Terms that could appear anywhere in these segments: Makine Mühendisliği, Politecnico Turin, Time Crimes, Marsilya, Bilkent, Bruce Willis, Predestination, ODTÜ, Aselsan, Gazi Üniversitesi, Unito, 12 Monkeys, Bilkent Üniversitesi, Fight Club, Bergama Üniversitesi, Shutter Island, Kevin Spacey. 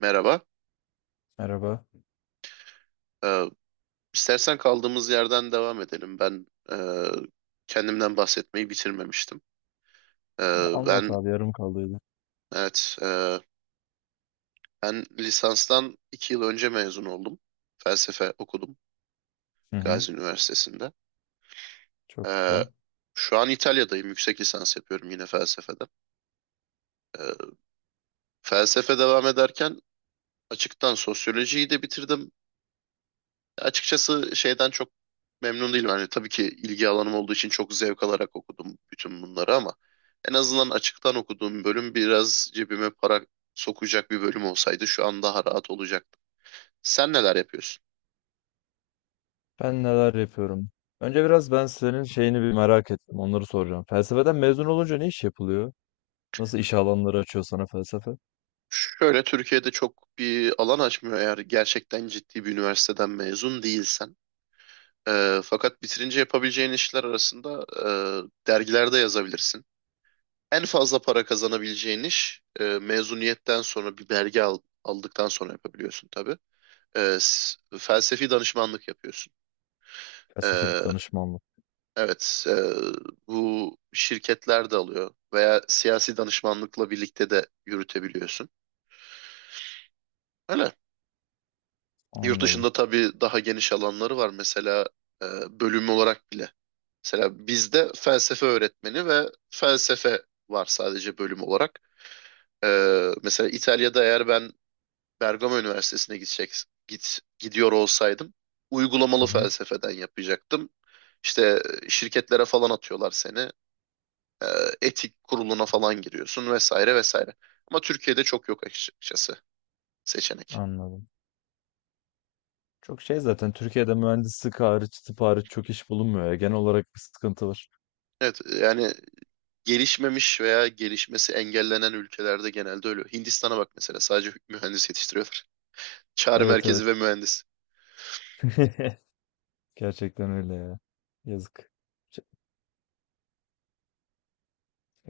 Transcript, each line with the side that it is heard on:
right: Merhaba.
left: Merhaba.
right: Ee, istersen kaldığımız yerden devam edelim. Ben e, kendimden bahsetmeyi bitirmemiştim.
left: Anlat
right: Ben
left: abi yarım kaldıydı.
right: evet Ben lisanstan 2 yıl önce mezun oldum. Felsefe okudum
left: Hı hı.
right: Gazi Üniversitesi'nde.
left: Çok
right: Ee,
left: güzel.
right: Şu an İtalya'dayım. Yüksek lisans yapıyorum yine felsefeden. Ee, Felsefe devam ederken açıktan sosyolojiyi de bitirdim. Açıkçası şeyden çok memnun değilim. Yani tabii ki ilgi alanım olduğu için çok zevk alarak okudum bütün bunları ama en azından açıktan okuduğum bölüm biraz cebime para sokacak bir bölüm olsaydı şu an daha rahat olacaktı. Sen neler yapıyorsun?
left: Ben neler yapıyorum? Önce biraz ben senin şeyini bir merak ettim. Onları soracağım. Felsefeden mezun olunca ne iş yapılıyor? Nasıl iş alanları açıyor sana felsefe?
right: Şöyle Türkiye'de çok bir alan açmıyor eğer gerçekten ciddi bir üniversiteden mezun değilsen. Fakat bitirince yapabileceğin işler arasında dergilerde yazabilirsin. En fazla para kazanabileceğin iş mezuniyetten sonra bir belge aldıktan sonra yapabiliyorsun tabii. Felsefi danışmanlık yapıyorsun.
left: Felsefi
right: E,
left: danışmanlık.
right: evet, bu şirketler de alıyor veya siyasi danışmanlıkla birlikte de yürütebiliyorsun. Öyle. Yurt
left: Anladım.
right: dışında tabii daha geniş alanları var. Mesela e, bölüm olarak bile. Mesela bizde felsefe öğretmeni ve felsefe var sadece bölüm olarak. E, Mesela İtalya'da eğer ben Bergama Üniversitesi'ne gidiyor olsaydım uygulamalı
left: Hı hı.
right: felsefeden yapacaktım. İşte şirketlere falan atıyorlar seni. E, Etik kuruluna falan giriyorsun vesaire vesaire. Ama Türkiye'de çok yok açıkçası seçenek.
left: Anladım. Çok şey zaten Türkiye'de mühendislik hariç, tıp hariç çok iş bulunmuyor ya. Genel olarak bir sıkıntı var.
right: Evet yani gelişmemiş veya gelişmesi engellenen ülkelerde genelde öyle. Hindistan'a bak mesela sadece mühendis yetiştiriyorlar. Çağrı
left: Evet,
right: merkezi ve
left: evet.
right: mühendis.
left: Gerçekten öyle ya. Yazık. Ç-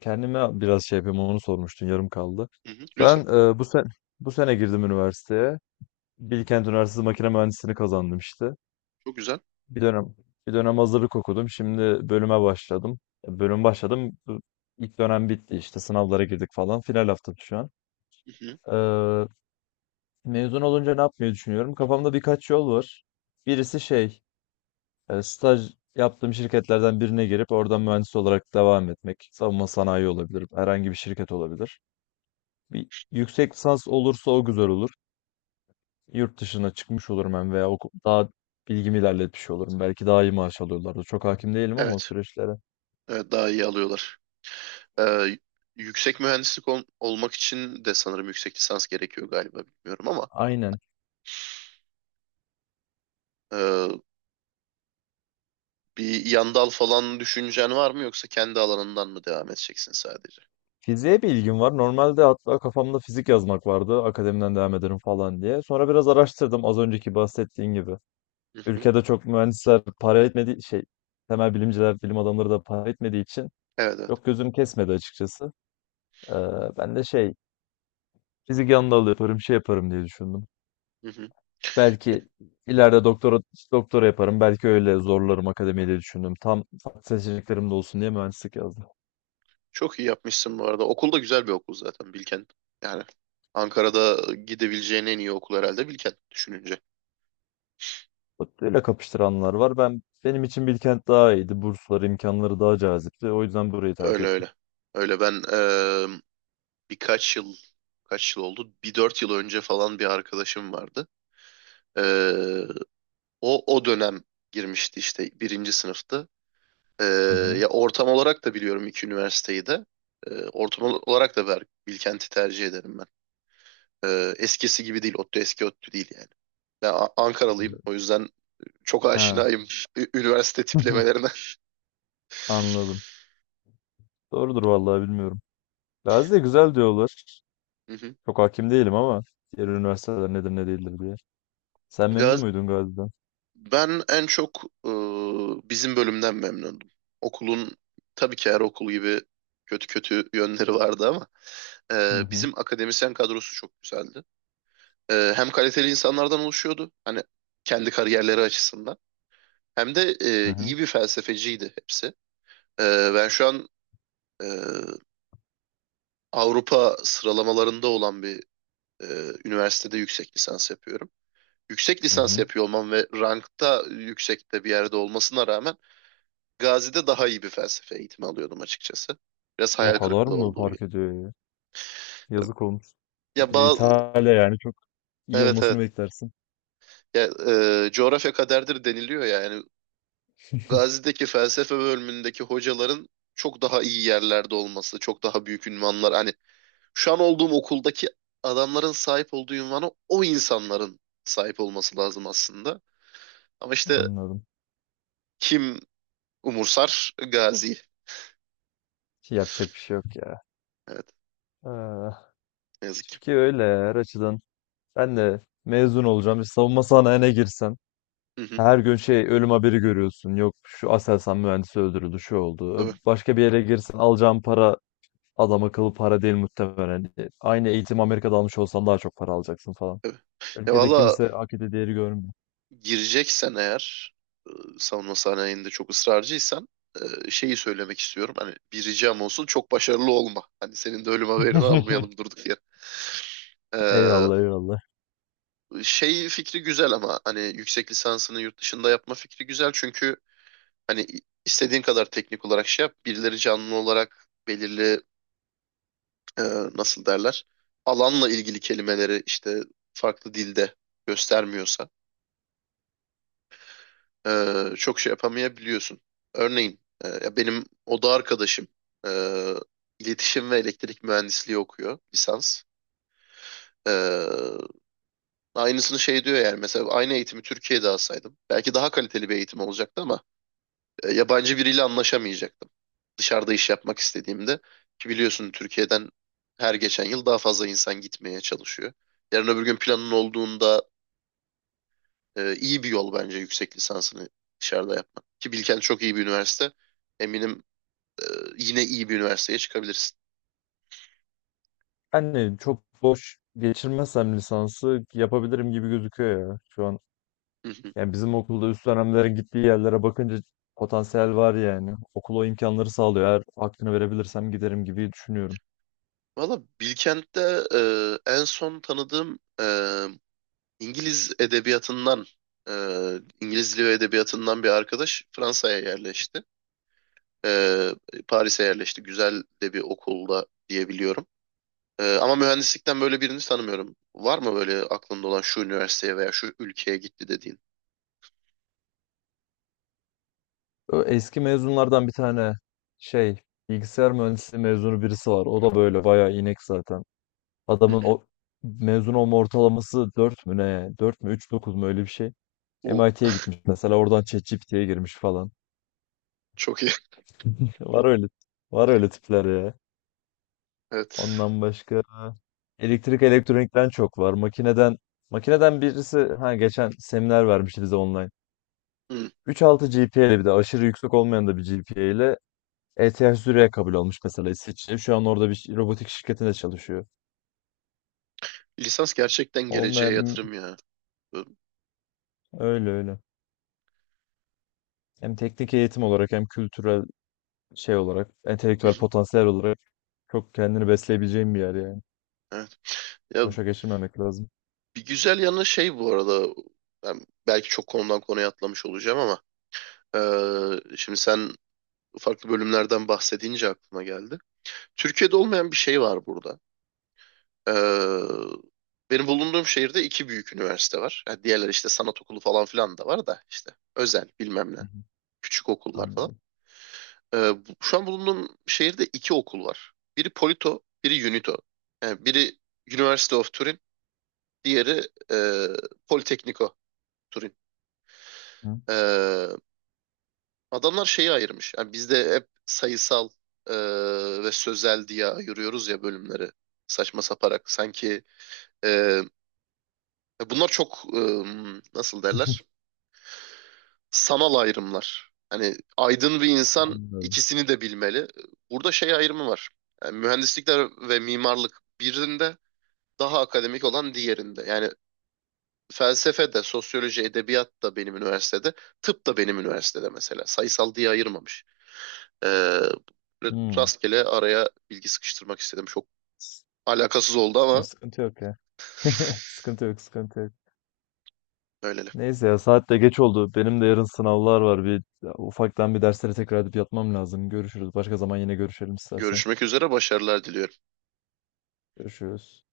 left: Kendime biraz şey yapayım, onu sormuştun yarım kaldı.
right: Hı hı,
left: Ben
right: lütfen.
left: bu sene girdim üniversiteye. Bilkent Üniversitesi Makine Mühendisliğini kazandım işte.
right: Çok güzel.
left: Bir dönem bir dönem hazırlık okudum. Şimdi bölüme başladım. Bölüm başladım. İlk dönem bitti, işte sınavlara girdik falan. Final haftam şu an.
right: Hı hı.
left: E, mezun olunca ne yapmayı düşünüyorum? Kafamda birkaç yol var. Birisi, staj yaptığım şirketlerden birine girip oradan mühendis olarak devam etmek. Savunma sanayi olabilir, herhangi bir şirket olabilir. Bir yüksek lisans olursa o güzel olur. Yurt dışına çıkmış olurum hem, veya daha bilgimi ilerletmiş olurum. Belki daha iyi maaş alıyorlardı. Çok hakim değilim ama o
right: Evet.
left: süreçlere.
right: Evet daha iyi alıyorlar. Ee, Yüksek mühendislik olmak için de sanırım yüksek lisans gerekiyor galiba bilmiyorum ama
left: Aynen.
right: ee, bir yan dal falan düşüncen var mı yoksa kendi alanından mı devam edeceksin sadece?
left: Fiziğe bir ilgim var. Normalde hatta kafamda fizik yazmak vardı. Akademiden devam ederim falan diye. Sonra biraz araştırdım, az önceki bahsettiğin gibi.
right: Hı hı.
left: Ülkede çok mühendisler para etmediği şey, temel bilimciler, bilim adamları da para etmediği için,
right: Evet evet.
left: yok gözüm kesmedi açıkçası. Ee, ben de şey fizik yanında alı yaparım şey yaparım diye düşündüm.
right: Hı hı.
left: Belki ileride doktora yaparım. Belki öyle zorlarım akademiyi diye düşündüm. Tam farklı seçeneklerim de olsun diye mühendislik yazdım.
right: Çok iyi yapmışsın bu arada. Okul da güzel bir okul zaten Bilkent. Yani Ankara'da gidebileceğin en iyi okul herhalde Bilkent düşününce.
left: Bak, öyle kapıştıranlar var. Ben, benim için Bilkent daha iyiydi. Bursları, imkanları daha cazipti. O yüzden burayı tercih
right: Öyle
left: ettim.
right: öyle. Öyle ben birkaç yıl kaç yıl oldu? Bir 4 yıl önce falan bir arkadaşım vardı. E, o dönem girmişti işte birinci sınıftı. Ee,
left: Hı hı.
right: Ya ortam olarak da biliyorum iki üniversiteyi de. Ortam olarak da Bilkent'i tercih ederim ben. Eskisi gibi değil, ODTÜ eski ODTÜ değil yani. Ben Ankaralıyım
left: Evet.
right: o yüzden çok
left: Ha.
right: aşinayım üniversite tiplemelerine.
left: Anladım. Doğrudur, vallahi bilmiyorum. Gazi de güzel diyorlar.
right: Hı hı.
left: Çok hakim değilim ama diğer üniversiteler nedir ne değildir diye. Sen memnun
right: Gaz
left: muydun Gazi'den?
right: Ben en çok bizim bölümden memnundum. Okulun tabii ki her okul gibi kötü kötü yönleri vardı ama
left: Hı hı.
right: bizim akademisyen kadrosu çok güzeldi. Hem kaliteli insanlardan oluşuyordu hani kendi kariyerleri açısından hem de
left: Hı hı.
right: iyi bir felsefeciydi hepsi. Ben şu an e, Avrupa sıralamalarında olan bir e, üniversitede yüksek lisans yapıyorum. Yüksek
left: Hı
right: lisans
left: hı.
right: yapıyor olmam ve rankta yüksekte bir yerde olmasına rağmen Gazi'de daha iyi bir felsefe eğitimi alıyordum açıkçası. Biraz
left: O
right: hayal
left: kadar
right: kırıklığı
left: mı
right: olduğu gibi.
left: fark ediyor ya? Yazık olmuş.
right: Ya
left: Bir de İtalya, yani çok iyi
right: evet evet
left: olmasını beklersin.
right: ya, coğrafya kaderdir deniliyor ya, yani Gazi'deki felsefe bölümündeki hocaların çok daha iyi yerlerde olması, çok daha büyük ünvanlar. Hani şu an olduğum okuldaki adamların sahip olduğu ünvana o insanların sahip olması lazım aslında. Ama işte
left: Anladım.
right: kim umursar? Gazi.
left: Şey, yapacak bir şey yok ya.
right: Evet,
left: Ah,
right: ne yazık ki.
left: Türkiye öyle ya, her açıdan. Ben de mezun olacağım, bir savunma sanayine girsen.
right: Hı hı,
left: Her gün şey ölüm haberi görüyorsun. Yok, şu Aselsan mühendisi öldürüldü, şu oldu.
right: evet,
left: Başka bir yere girsen alacağın para adam akıllı para değil muhtemelen. Aynı eğitim Amerika'da almış olsan daha çok para alacaksın falan.
right: evet. Ya
left: Ülkede
right: valla
left: kimse hak ettiği değeri görmüyor.
right: gireceksen eğer e, savunma sanayinde çok ısrarcıysan şeyi söylemek istiyorum. Hani bir ricam olsun çok başarılı olma. Hani senin de ölüm haberini almayalım durduk yere. Ee,
left: Eyvallah, eyvallah.
right: Şey fikri güzel ama hani yüksek lisansını yurt dışında yapma fikri güzel çünkü hani istediğin kadar teknik olarak şey yap birileri canlı olarak belirli e, nasıl derler alanla ilgili kelimeleri işte farklı dilde göstermiyorsa çok şey yapamayabiliyorsun. Örneğin ya benim oda arkadaşım e, iletişim ve elektrik mühendisliği okuyor lisans. E, Aynısını şey diyor yani mesela aynı eğitimi Türkiye'de alsaydım belki daha kaliteli bir eğitim olacaktı ama yabancı biriyle anlaşamayacaktım. Dışarıda iş yapmak istediğimde ki biliyorsun Türkiye'den her geçen yıl daha fazla insan gitmeye çalışıyor. Yarın öbür gün planın olduğunda iyi bir yol bence yüksek lisansını dışarıda yapmak. Ki Bilkent çok iyi bir üniversite. Eminim yine iyi bir üniversiteye çıkabilirsin.
left: Hani çok boş geçirmezsem lisansı yapabilirim gibi gözüküyor ya. Şu an
right: Hı hı.
left: yani bizim okulda üst dönemlerin gittiği yerlere bakınca potansiyel var yani. Okul o imkanları sağlıyor. Eğer hakkını verebilirsem giderim gibi düşünüyorum.
right: Valla Bilkent'te e, en son tanıdığım İngiliz edebiyatından, e, İngiliz dili ve edebiyatından bir arkadaş Fransa'ya yerleşti. E, Paris'e yerleşti. Güzel de bir okulda diyebiliyorum. Ama mühendislikten böyle birini tanımıyorum. Var mı böyle aklında olan şu üniversiteye veya şu ülkeye gitti dediğin?
left: Eski mezunlardan bir tane şey bilgisayar mühendisliği mezunu birisi var. O da böyle bayağı inek zaten.
right: Hı
left: Adamın
right: hı.
left: o mezun olma ortalaması 4 mü ne? Dört mü üç dokuz mu, öyle bir şey.
right: Uh,
left: MIT'ye gitmiş mesela, oradan ChatGPT'ye girmiş falan.
right: Çok iyi.
left: Var öyle, var öyle tipler ya.
right: Evet.
left: Ondan başka elektrik elektronikten çok var. Makineden birisi ha geçen seminer vermişti bize online.
right: Hı.
left: 3,6 GPA ile, bir de aşırı yüksek olmayan da bir GPA ile ETH Zürich'e kabul olmuş mesela, İsviçre. Şu an orada bir robotik şirketinde çalışıyor.
right: Lisans gerçekten geleceğe
left: Olmayan
right: yatırım ya. Ö-
left: öyle öyle. Hem teknik eğitim olarak hem kültürel şey olarak, entelektüel potansiyel olarak çok kendini besleyebileceğin bir yer yani.
right: Evet. Ya
left: Boşa geçirmemek lazım.
right: bir güzel yanı şey bu arada ben belki çok konudan konuya atlamış olacağım ama şimdi sen farklı bölümlerden bahsedince aklıma geldi. Türkiye'de olmayan bir şey var burada. Eee, Benim bulunduğum şehirde iki büyük üniversite var. Ha, diğerleri işte sanat okulu falan filan da var da işte özel bilmem ne küçük okullar falan.
left: Anladım.
right: Şu an bulunduğum şehirde iki okul var. Biri Polito, biri Unito. Yani biri University of Turin, diğeri e, Politecnico Turin.
left: Hı.
right: Ee, Adamlar şeyi ayırmış. Yani bizde hep sayısal e, ve sözel diye ayırıyoruz ya bölümleri. Saçma saparak. Sanki e, bunlar çok nasıl derler? Sanal ayrımlar. Hani aydın bir insan
left: Anladım.
right: ikisini de bilmeli. Burada şey ayrımı var. Yani mühendislikler ve mimarlık birinde daha akademik olan diğerinde. Yani felsefe de, sosyoloji, edebiyat da benim üniversitede, tıp da benim üniversitede mesela. Sayısal diye ayırmamış. Ee, Böyle
left: Hımm.
right: rastgele araya bilgi sıkıştırmak istedim. Çok alakasız oldu
left: Ya,
right: ama
left: sıkıntı yok ya. Sıkıntı yok, sıkıntı yok.
right: öyleli.
left: Neyse ya, saat de geç oldu. Benim de yarın sınavlar var. Ufaktan bir derslere tekrar edip yatmam lazım. Görüşürüz. Başka zaman yine görüşelim istersen.
right: Görüşmek üzere, başarılar diliyorum.
left: Görüşürüz.